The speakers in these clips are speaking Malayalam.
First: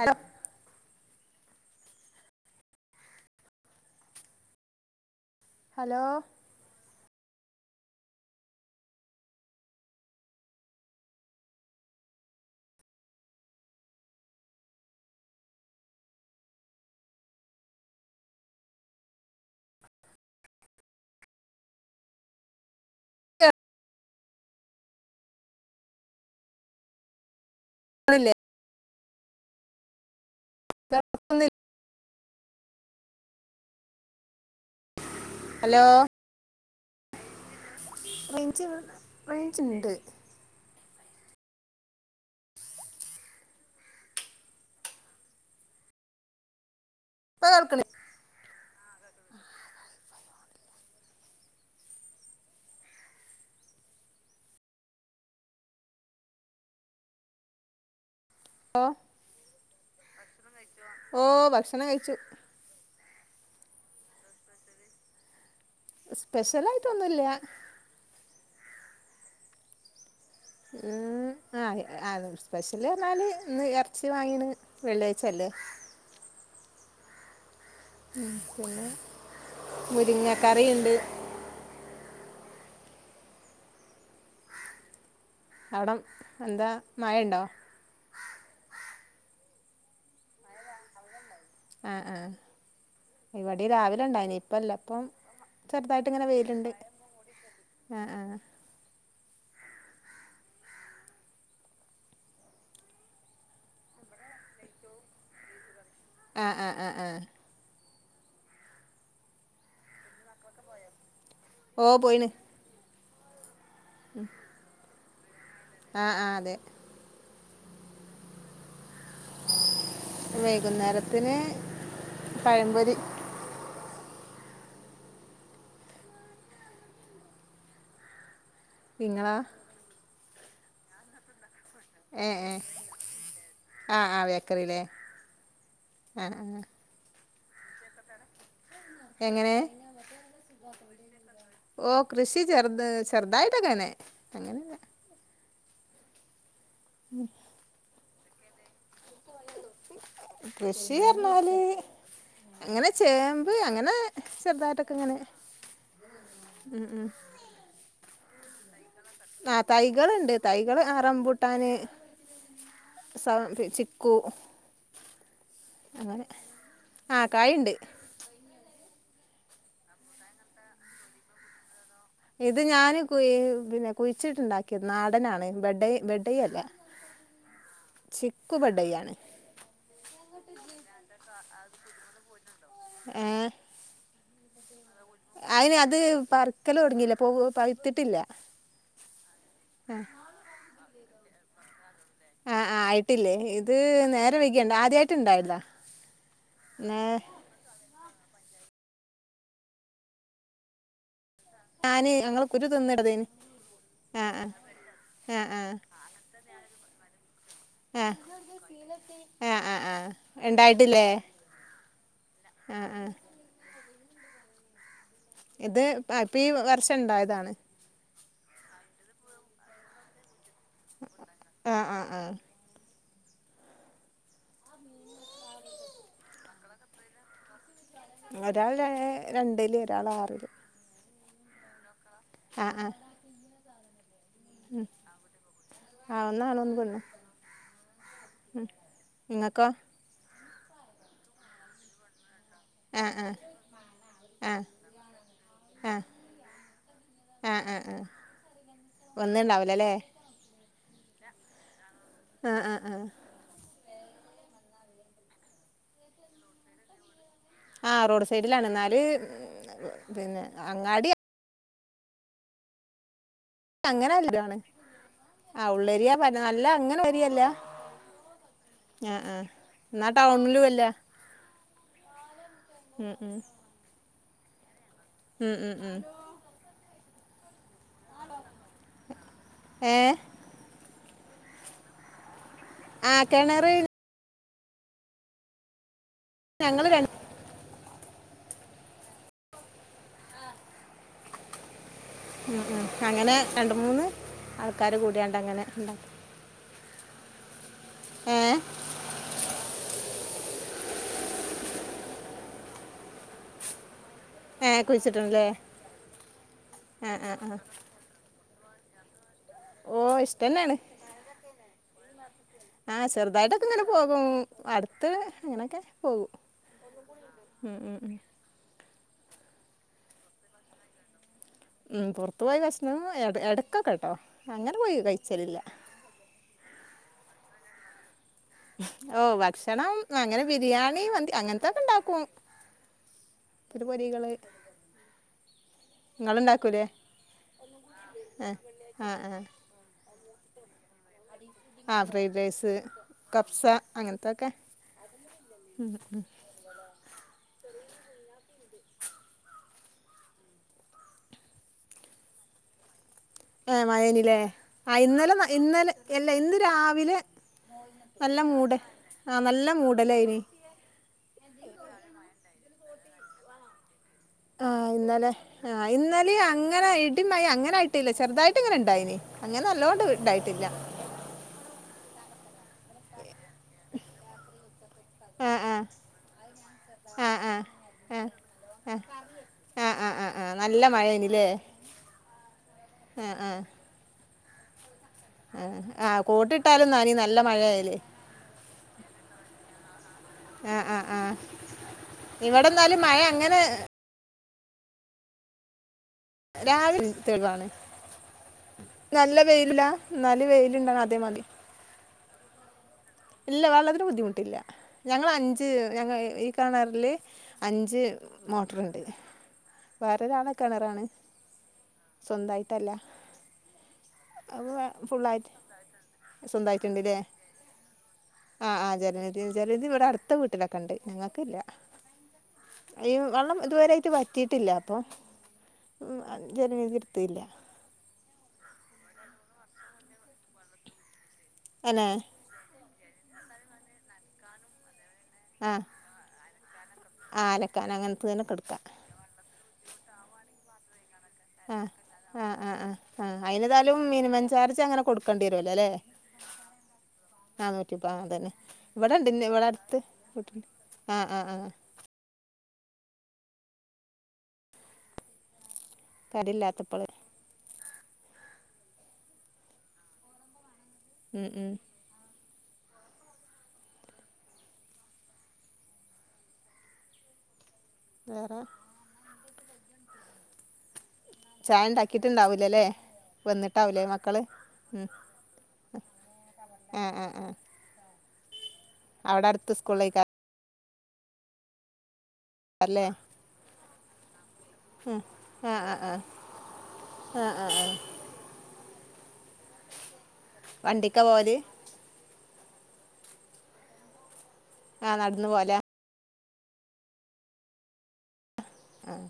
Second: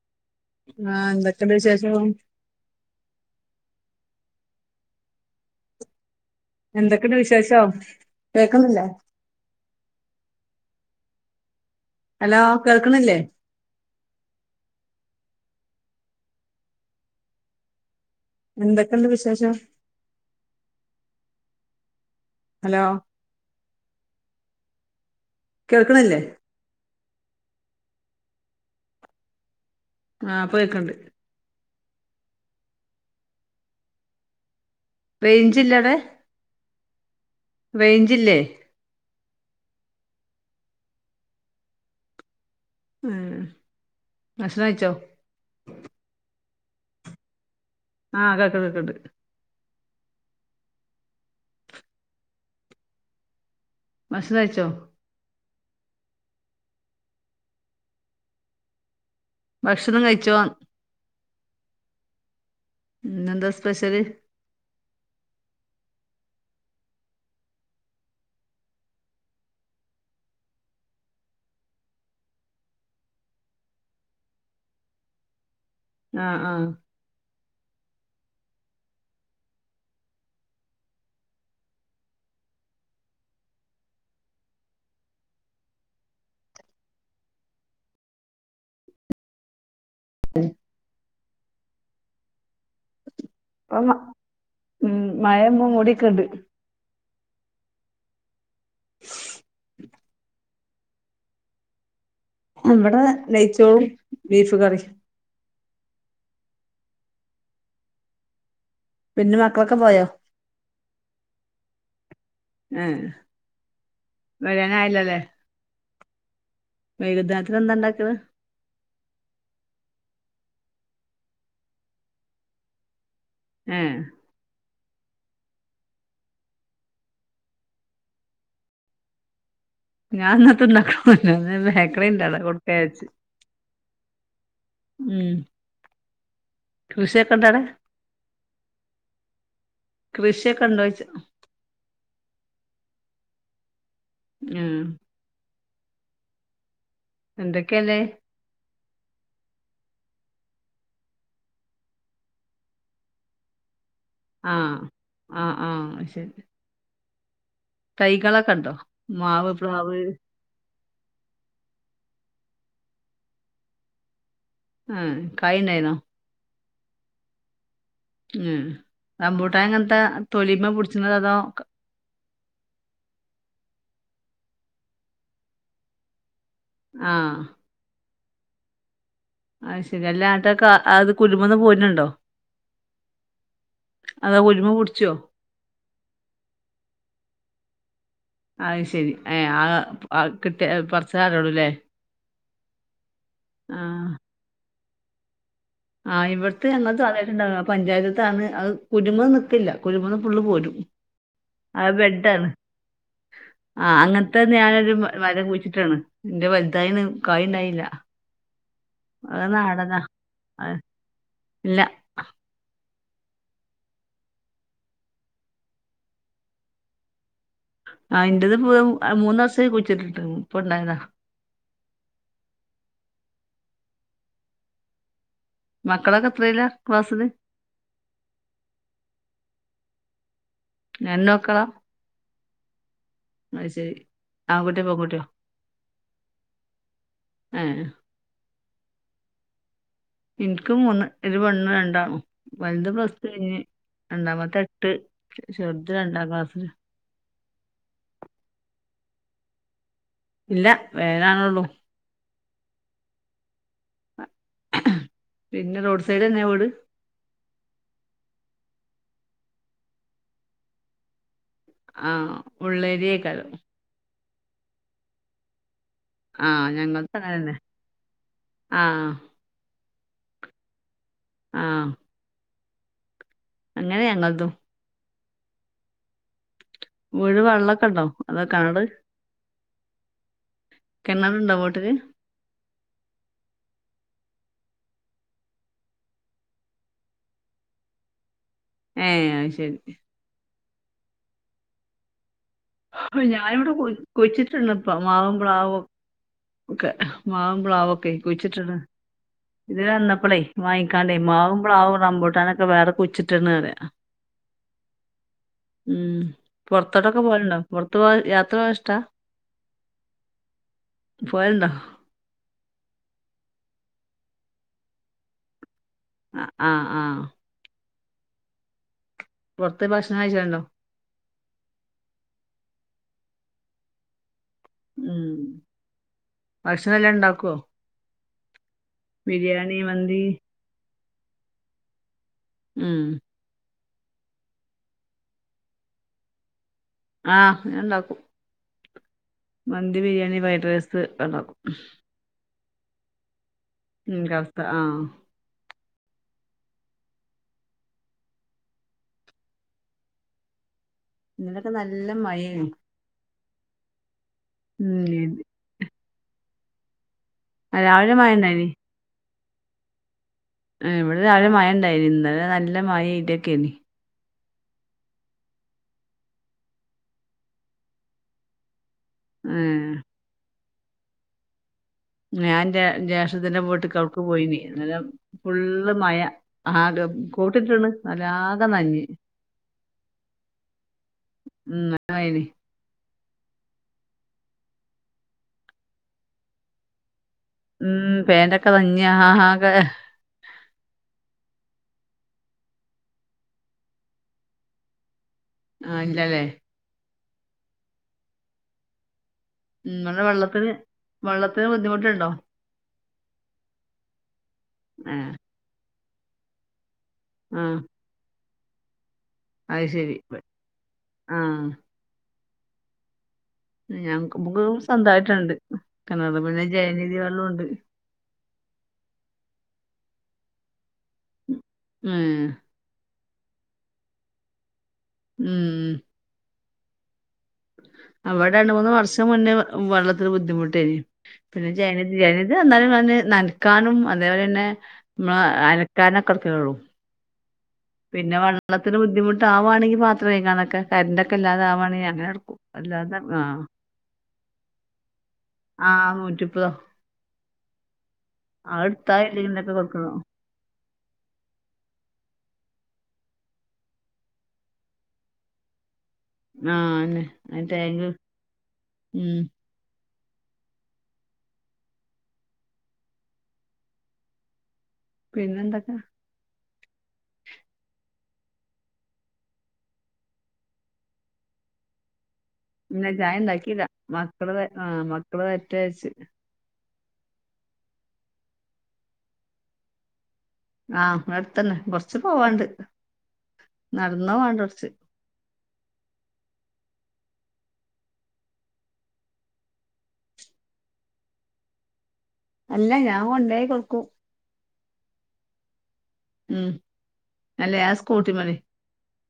ഹലോ ആഹ് എന്തൊക്കെണ്ട് വിശേഷം? ഹലോ എന്തൊക്കെണ്ട് വിശേഷം കേക്കുന്നില്ലേ. ഹലോ കേൾക്ക്ണില്ലേ എന്തൊക്കെണ്ട് വിശേഷം? ഹലോ കേൾക്ക്ണില്ലേ ക്ക്ണില്ലേ ആഹ് ഇപ്പം കേക്ക്ണ്ട്. കേൾക്കുന്നില്ലേ റെയ്ഞ്ച് ഇല്ലെ ഹലോ അടെ റെയ്ഞ്ച് റെയ്ഞ്ച് ഇണ്ട് ഏഹ് ഭക്ഷണം കഴിച്ചോ? ഇപ്പ കേൾക്ക്ണി ആഹ് കേക്ക കേക്ക്ണ്ട്. ഭക്ഷണം കഴിച്ചോ ഓ ഭക്ഷണം കഴിച്ചോന്ന്? ഓഹ് ഭക്ഷണം കഴിച്ചു. ഇന്നെന്താ സ്പെഷ്യല്? സ്പെഷ്യലായിട്ടൊന്നുല്ല. ഉം ആഹ് അതെ സ്പെഷ്യല് പറഞ്ഞാല് ഇന്ന് എറച്ചി വാങ്ങീണ് വെള്ളിയാഴ്ച്ച അല്ലെ ആഹ് ആഹ് പിന്നെ മുരിങ്ങക്കറി ഇണ്ട്. അവടെ എന്താ മഴണ്ടോ? [unintelligible] ആഹ് ആഹ് ഇവടിം ഇപ്പം രാവിലെ ഇണ്ടായിനി ഇപ്പല്ല ഉം ഇപ്പം മഴ ചെറുതായിട്ട് മൂടിക്ക്ണ്ട് ഇങ്ങനെ വെയില്ണ്ട്. ആഹ് ആഹ് ഇവടെ നെയ്ച്ചോറും ബീഫ് കറിം ആഹ് അഹ് അഹ് അഹ് പിന്നെ മക്കളൊക്കെ പോയോ ഓ പോയിണ് ഉം ഉം വരാനായല്ലോ ലെ ആഹ് ആഹ് അതെ വൈകുനേരത്ക്ക് എന്താ ഇണ്ടാക്ക്ണെ വൈകുന്നേരത്തിന് പഴംപൊരി ഏയ് നിങ്ങളോ ഞാൻ ഇന്നക്ക് ഇണ്ടാക്ണൊന്നുല്ല ഇന്ന് ബേക്കറി ഇണ്ട് അത് കൊടുക്ക വിചാരിച്ച്. ആഹ് ആഹ് ബേക്കറി ലെ ആഹ് ആഹ് കൃഷി ഒക്കെ ഇണ്ടോ അവടെ എങ്ങനെ കൃഷിയൊക്കെ ഉണ്ടോയിച്ച ഓ കൃഷി ചെറുത് ചെറുതായിട്ടൊക്കങ്ങനെ അങ്ങനെല്ല. ഉം ഉം എന്തക്കെ ഇല്ലേ കൃഷി പർഞ്ഞാല് അങ്ങന ചേമ്പ് അങ്ങനെ ആഹ് ചെർതായ്ട്ടൊക്കെ ഇങ്ങനെ ആഹ് ആഹ് ഉം ഉം തൈകളെക്കെണ്ടോ ആഹ് തൈകള്ണ്ട് തൈകള് ആഹ് റംമ്പുട്ടാന് സ പി ചിക്കു ഉം കായ്ണ്ടാര്ന്നോ അങ്ങനെ ആ കായ്ണ്ട് ഉം റംമ്പുട്ടാന് എങ്ങനെത്ത തൊലിമെ പുട്ച്ച്‌ണത അതോ ഇത് ഞാന് കുയ് പിന്ന കുയ്ച്ച്‌ട്ട്ണ്ടാക്കിയത് നാടനാണ് ബെഡൈ ബെഡൈ അല്ല ആഹ് ചിക്കു ബെഡൈയാണ് ആഹ് ശരി അല്ല ആട്ടക്ക അത് കുരുമ്മന്ന് പോര്നുണ്ടോ ഏഹ് അതൊ കുരുമ പുട്ച്ചൊ അയ്നത് പറിക്കല് തൊടങ്ങില്ല പോവ്വോ പഴ്ത്തട്ടില്ല അയ് ശരി ഏ അഹ് അ ഹ്കിട്ടിയ എ പർച്ചാല് അറിയൊള്ളുലേ ആഹ് അഹ് ആയ്ട്ടില്ലേ ഇത് ആഹ് നേര വൈകിയണ്ട ആദ്യട്ട് ഇണ്ടായത ആഹ് ഇവ്ട്ത്ത ഞങ്ങൾത് ആദ്യട്ട്ണ്ടാക പഞ്ചായത്ത്ത്താണ് അത് കുരുമ നിക്കില്ല കുരുമന്ന് ഫുള്ള് പോരും അത് ഞാന് ഞങ്ങൾ ബെഡാണ് കുരു തിന്ന്ടതെ ആഹ് അങ്ങൻത്തെന്നെ ഞാനൊര് മ ആ ആ മരം ആ കുഴ്ച്ച്‌ട്ട്ണ്. ഇന്റത് വല്തായിണ് കായ് ഇണ്ടായീല്ല. ഏഹ് ആഹ് ആഹ് അത് ഇണ്ടായ്ട്ടില്ലേ? ഇല്ല ആഹ് ആഹ്. ഇത് ആഹ് ഇപ്പീ വർഷം ഇണ്ടായതാണ്. ആഹ് ഇന്റതിപ്പം മൂന്ന് വർഷായി കുഴ്ച്ച്‌ട്ട്ണ്ട്. ഇപ്പണ്ടായതാ. ആഹ് ആഹ് ആഹ്. മക്കളൊക്കെ എത്രേലാ ക്ലാസ്സ്ല്? ഒരാൾ ലേ രണ്ട്ല് ഒരാൾ ആറ്ല്. രണ്ട് മക്കളാ? ആഹ് ആഹ്. അയ്ശരി. ആങ്കുട്ടിയോ പെങ്കുട്ടിയോ? ആ ഒന്നാണും ഏഹ്. ഉം ഇങ്ങക്കോ? ഇൻക്ക് മൂന്ന് ഒര് പെണ്ണ് രണ്ടാണും. വല്ത് ആ പ്ലസ് ആ ടു കയ്ഞ്ഞ്. ആ രണ്ടാമത്തത് ആ എട്ട്, ചെറ്ത് രണ്ടാം ക്ലാസ്സില്. ഏഹ് ഏഹ് ഏഹ് വന്ന്ണ്ടാവുല ല്ലേ. ഇല്ല വെരാനാണൊള്ളൂ. ആഹ് ആഹ് ആഹ്. പിന്നെ റോഡ് സൈഡെന്നെ വീട്? ആഹ് റോഡ് സൈഡ്ലാണ് ഇന്നാല് പിന്നെ അങ്ങാടി ആഹ് ഉള്ളേരിയെക്കാരം. അങ്ങനെ [unintelligible] ആഹ് ഉള്ളേരിയാ ന്ന് പർഞ്ഞാ നല്ല ആഹ് അങ്ങനെ ഞങ്ങൾതും ഏരിയല്ല. അങ്ങനെന്നെ ആഹ് ആഹ് ഇന്നാ ടൗൺലും അല്ല. ആഹ്. ഉം ഉം. അങ്ങനെ ഞങ്ങൾതും. ഉം ഉം ഉം. വീട്ട്ല് വെള്ളക്കെണ്ടോ? അതോ കെണറ് ഏഹ്? കിണറ്ണ്ടോ വീട്ടില്? ആഹ് കെണറ് ഞങ്ങള് രണ് ഏഹ് അഹ് ശെരി. ഉം ഉം അങ്ങനെ ഞാനിവിടെ രണ്ട് കുളി, മൂന്ന് കുയ്ച്ചിട്ട്ണ് ആൾക്കാര് ഇപ്പം മാവും കൂടിയാണ്ട് അങ്ങനെ പ്ലാവും ഉണ്ടാക്കും ഒക്കെ. മാവും പ്ലാവൊക്കെ ഏഹ് കുഴിച്ചിട്ട്ണ്. ഇതിലെ വന്നപ്പെളേ വാങ്ങിക്കാണ്ടേ മാവും പ്ലാവും റംബുട്ടാനൊക്കെ വേറെ കുയിച്ചിട്ട്ണ് പറയാ. ഏഹ് കുഴിച്ചിട്ടുണ്ടല്ലേ ഉം. ആഹ് പൊറത്തോട്ടൊക്കെ ആഹ് പോവല്ണ്ടോ? ആഹ് പൊറത്ത് പോവാൻ യാത്ര പോവാൻ ഇഷ്ടാ? ഓഹ് ഇഷ്ട്ടന്നേണ്. പോവലുണ്ടോ ആഹ് ചെറുതായിട്ടൊക്കെങ്ങനെ പോകും. അടുത്ത് അങ്ങനൊക്കെ പോകും. അഹ് ആഹ് ആഹ്. ഉം ഉം ഉം. പൊറത്ത് പോയി ഭക്ഷണം കയിച്ചെല്ണ്ടോ? ഉം പൊറത്ത് പോയി ഭക്ഷണം എട് എടക്കൊക്കെ ട്ടോ. അങ്ങനെ പോയി കഴിച്ചലില്ല. ഭക്ഷണം എല്ലാം ഇണ്ടാക്കോ? ഓഹ് ഭക്ഷണം മന്തി അങ്ങനെ ബിരിയാണി, മന്തി അങ്ങനത്തൊക്കെ ഇണ്ടാക്കും. ഉം ത്തിരി പൊരികള് ഇങ്ങള് ണ്ടാക്കൂലേ. ആഹ് ഞാൻ ഉണ്ടാക്കും ആഹ് ആഹ് ആഹ് മന്തി ബിരിയാണി ഫ്രൈഡ് റൈസ് ക്കെണ്ടാക്കും. ആ ഫ്രൈഡ് റൈസ് കഫ്സ ഉം അങ്ങനത്തൊക്കെ- കഫ്സ ആഹ് ഇന്നലൊക്ക നല്ല മഴെയ്നി. ഏഹ് മഴെയ്നിലേ ഉം ആഹ് ഇന്നല ഇത്- ഇന്നലെ എല്ല ഇന്ന് രാവിലെ ആ, രാവിലെ മഴ നല്ല ഉണ്ടായിനി മൂട് ആഹ് നല്ല മൂടലായ്നി. ഏഹ് ഇവിടെ രാവിലെ മയെ ണ്ടായ്നി ഇന്നലെ നല്ല മയേ ഇടിയക്കേയ്നി. ആഹ് ഇന്നലെ ആഹ് ഇന്നലേം അങ്ങന ഇടിമയ അങ്ങനെ ആയിട്ടില്ല ചെറുതായിട്ട്ങ്ങനെ ണ്ടായീനി. ഏഹ് അങ്ങനല്ലോണ്ട് ണ്ടായിട്ടില്ല. ഞാന്റെ ജേഷ്ടത്തിന്റെ വീട്ടിക്ക് ഔട്ക്ക് പോയിനി ന്നലെ- ആ ആ ഫുള്ള് മയ ആത് ആഹ് കോട്ട്ട്ട്ണ്ണ് ആഹ് ആഹ് വല്ലാത ആഹ് നനഞ്ഞ്. ആഹ് ആഹ് ആഹ് [inaudible] ആഹ് നല്ല മഴേനില്ലേ. ഉം നല്ല മഴേനി ആഹ് ആഹ് ആഹ് ആഹ് കോട്ടിട്ടാലും നനീം നല്ല മഴയായാല്. പാന്റൊക്കെ നഞ്ഞ് ആകെ ആഹ് ആഹ് ആഹ് ഇവിടെന്നാലും മഴ അങ്ങനെ ആഹ് ഇല്ലല്ലെ രാവിലെ തെളിവാണ് നല്ല വെയിലില്ലാ ന്നാല് വെയില്ണ്ട് അതേമാതി. ന്തേലും ബുദ്ധിമുട്ടുണ്ടൊ? ല്ല. വെള്ളത്തിന് ബുദ്ധിമുട്ടില്ല ഞങ്ങള് ഏഹ് അഞ്ച് ഞങ്ങ ഈ കാണുന്ന കെണറ്റില് ആഹ് അഞ്ച് മോട്ടറൊണ്ട് അത് ശരി വേറൊരാളെ കെണറാണ് ആഹ് - സ്വന്തായിട്ടല്ല. ഞമുക്ക് അത് ഫുള്ളും ഫുള്ളായിട്ട് സ്വന്തായിട്ടുണ്ട് കെണറ് പിന്നെ ജലനിതി സ്വന്തായിട്ടുണ്ട്ല്ലേ വെള്ളോണ്ട്. ആഹ് ആഹ് ജലനിധി ജലനിധി ഇവിട അടുത്ത വീട്ടിലൊക്കെണ്ട് ഞങ്ങക്കില്ല. ഏഹ് അയ്യോ വെള്ളം ഇതുവരായിറ്റ് വറ്റിയിട്ടില്ല അപ്പൊ ഉം ഉം അത് ജലനിധി എടുത്തില്ല. അവ്ടെ രണ്ട് മൂന്ന് വർഷം മുന്നെ വെള്ളത്തിന് ബുദ്ധിമുട്ടേനീ പിന്നെ ജന അനെ ജന ഇത് എന്നാലും പിന്നെ നനക്കാനും അതേപോലെ ന്നെ മ്മള് അല ആഹ് ക്കാനൊക്കെടുക്കയുള്ളൂ. ആഹ് അലക്കാനങ്ങ പിന്നെ വെള്ളത്തിന് ബുദ്ധിമുട്ടാ വുവാണെങ്കി പാത്രംകഴ്കാ നൊക്കെ ആഹ് ആഹ് ആഹ് ആഹ് ആഹ് അയിനെതാലും മിനിമം ചാർജ് അങ്ങനെ കൊടു ക്കണ്ടിവരോല അല്ലെ ആഹ് നൂറ്റിമുപ്പതോ നാനൂറ്റിപ്പത് ആഹ് അതന്നെ അത് എടുത്താ ഇവിടണ്ട് ഇന്ന് ഇല്ലെങ്കിലൊക്കെ ഇവളടുത്ത് കൊടുക്കണം വീട്ടില് ആഹ് ആഹ് ആഹ് ആഹ് കരയില്ലാത്തപ്പോൾ അന്നെ താങ്ക്യൂ ഉം ഉം ഉം പിന്നെന്തൊക്കെ വേറെ ചായണ്ടാക്കീട്ടുണ്ടാവൂലല്ലേ ഇല്ല ചായ ഉണ്ടാക്കിയില്ല വന്നിട്ടാവൂലേ മക്കള് വ- ആ ഉം മക്കള് ഉം വരട്ടെച്ച് ഉം ഉം അവ്ട അടുത്ത് സ്കൂളിലേക്കാ - ആഹ് വ്‌ടഅടുത്തന്നെ കൊറച്ച് പോവാണ്ട് അല്ലേ നടന്ന് പോവാണ്ട് കൊറച്ച് ഉം ആഹ് ആഹ് ആഹ് ആഹ് ആഹ് ആഹ് വണ്ടിക്ക പോവല്? അല്ല ഞാ കൊണ്ടൊയി കൊട്ക്കും. ആഹ് നട്ന്ന് പോലാ? ഉം അല്ല ഞാ സ്കൂട്ടിമല്. ആഹ്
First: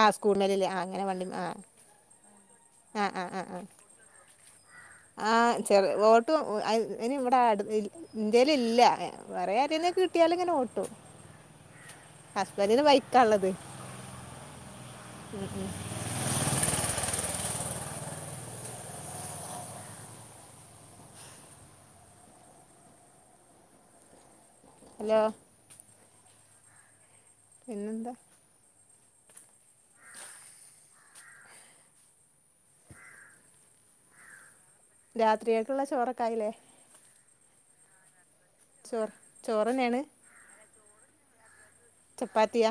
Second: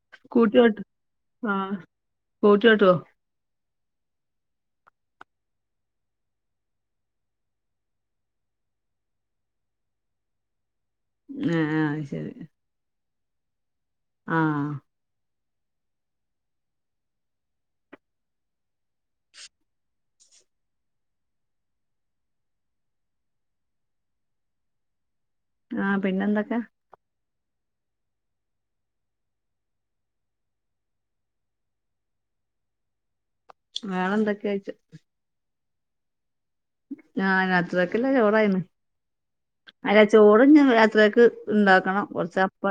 ആഹ് സ്‌കൂട്ടിമല് സ്കൂട്ടി ല്ലേ ആഹ് ഓട്ടും അങ്ങനെ വണ്ടിമ ആഹ് സ്കൂട്ടി ഓട്ടുവോ ആഹ് ആഹ് ആഹ് ആഹ് ആഹ് ചെറ് ഓട്ടും അത് അയ്ന് വടാട് അയ്ല് ഇൻ്റെലില്ല എഹ് വേറെ ആരേന്നെ കിട്ട്യാല് ങ്ങനെ ഓട്ടും. ആഹ് ആഹ് അയ് ശെരി. പെരേല് ബൈക്കാള്ളത്. ആഹ് ഉം ഉം ഹലോ ആഹ് പിന്നെന്തെക്കെ? പിന്നെന്താ? വേറെന്തെക്കെച്ച. രാത്രികക്ക്ള്ള ചോറൊക്കായില്ലേ? ആഹ് രാത്രികക്ക്ള്ളെ ചോറായിണ്. ചോറ് ചോറ് അല്ല തന്നെയാണ് ചോറ്ഞ്ഞ് രാത്രേക്ക് ഇണ്ടാക്കണം. കൊറച്ചപ്പ ചപ്പാത്തിയാ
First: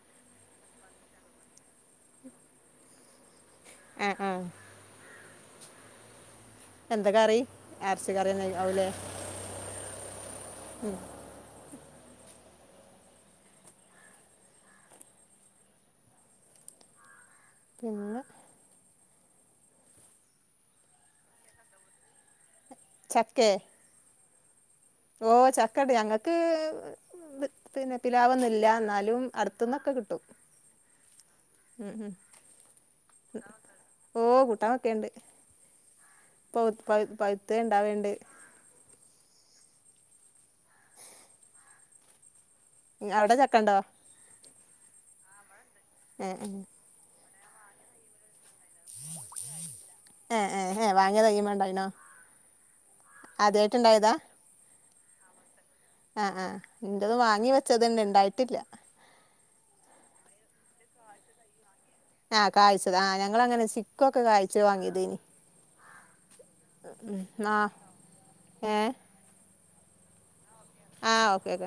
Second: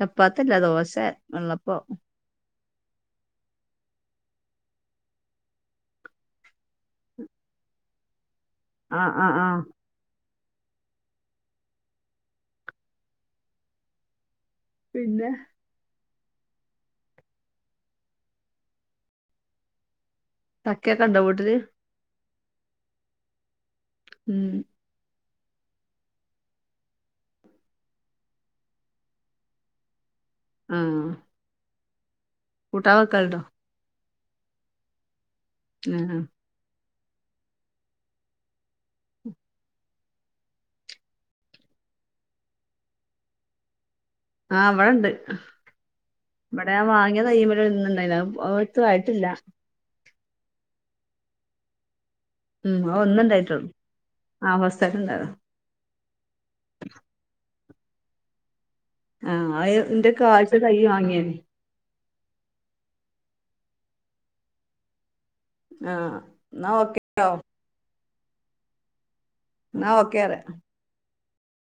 ചപ്പാത്ത്യല്ല ദോശെ വെള്ളപ്പോ ആഹ് ആഹ് എന്ത കറി? എർച്ചി കറ്യെന്നെയ് ആവുലേ. ആഹ് ആഹ് ഉം പിന്നെ പിന്നെ ചക്കെക്കെണ്ടോ വീട്ട്ല്? ചക്കേ ഉം ഓഹ് ചക്കണ്ട് ഞങ്ങക്ക് [unintelligible] പിന്നെ പിലാവൊന്നുല്ല ന്നാലും അട്ത്ത്ന്നൊക്കെ കിട്ടും. ആഹ് ഉം ഉം കൂട്ടാ വെക്കൽണ്ടോ? ഓഹ് കൂട്ടാ വെക്കെണ്ട്. ഉം ഉം പൊവ് പഴ് പഴ്ത്തെണ്ടാവേണ്ട്. ഉം അവടെ ചക്കണ്ടോ? ആഹ് ഇവടെണ്ട് ഏ ഇവടെ ഞാ വാങ്ങ്യെ തയ്യ്മ്മല് ഒന്ന്ണ്ടായിണ് അത് [unintelligible] ത്ത്വായിട്ടില്ല. ഏഹ് ഏഹ് എഹ് വാങ്ങ്യെ തയ്യ്മ്മേ ണ്ടായ്ണോ? ഉം അത് ഒന്ന് ണ്ടായിട്ടൊള്ളൂ ആഹ് ഫസ്റ്റായിട്ട്ണ്ടായതാ. ആഹ് ആഹ് ഇന്റെത് വാങ്ങി വെച്ചതെന്നെ ണ്ടായിട്ടില്ല. ആഹ് അത് ഇന്റെ കായ്ച്ച തയ്യ് വാങ്ങ്യേനി. ആഹ് കായ്ച്ചത് ആ ഞങ്ങളങ്ങനെ ചിക്കൊക്കെ കായ്ച്ചത് വാങ്ങിയതെനീ ആഹ് ഇന്നാ ഓക്കെ ന്നാ ഏഹ് എന്നാ ഒക്കെറിയാ ആഹ് ഓക്കെക്കെ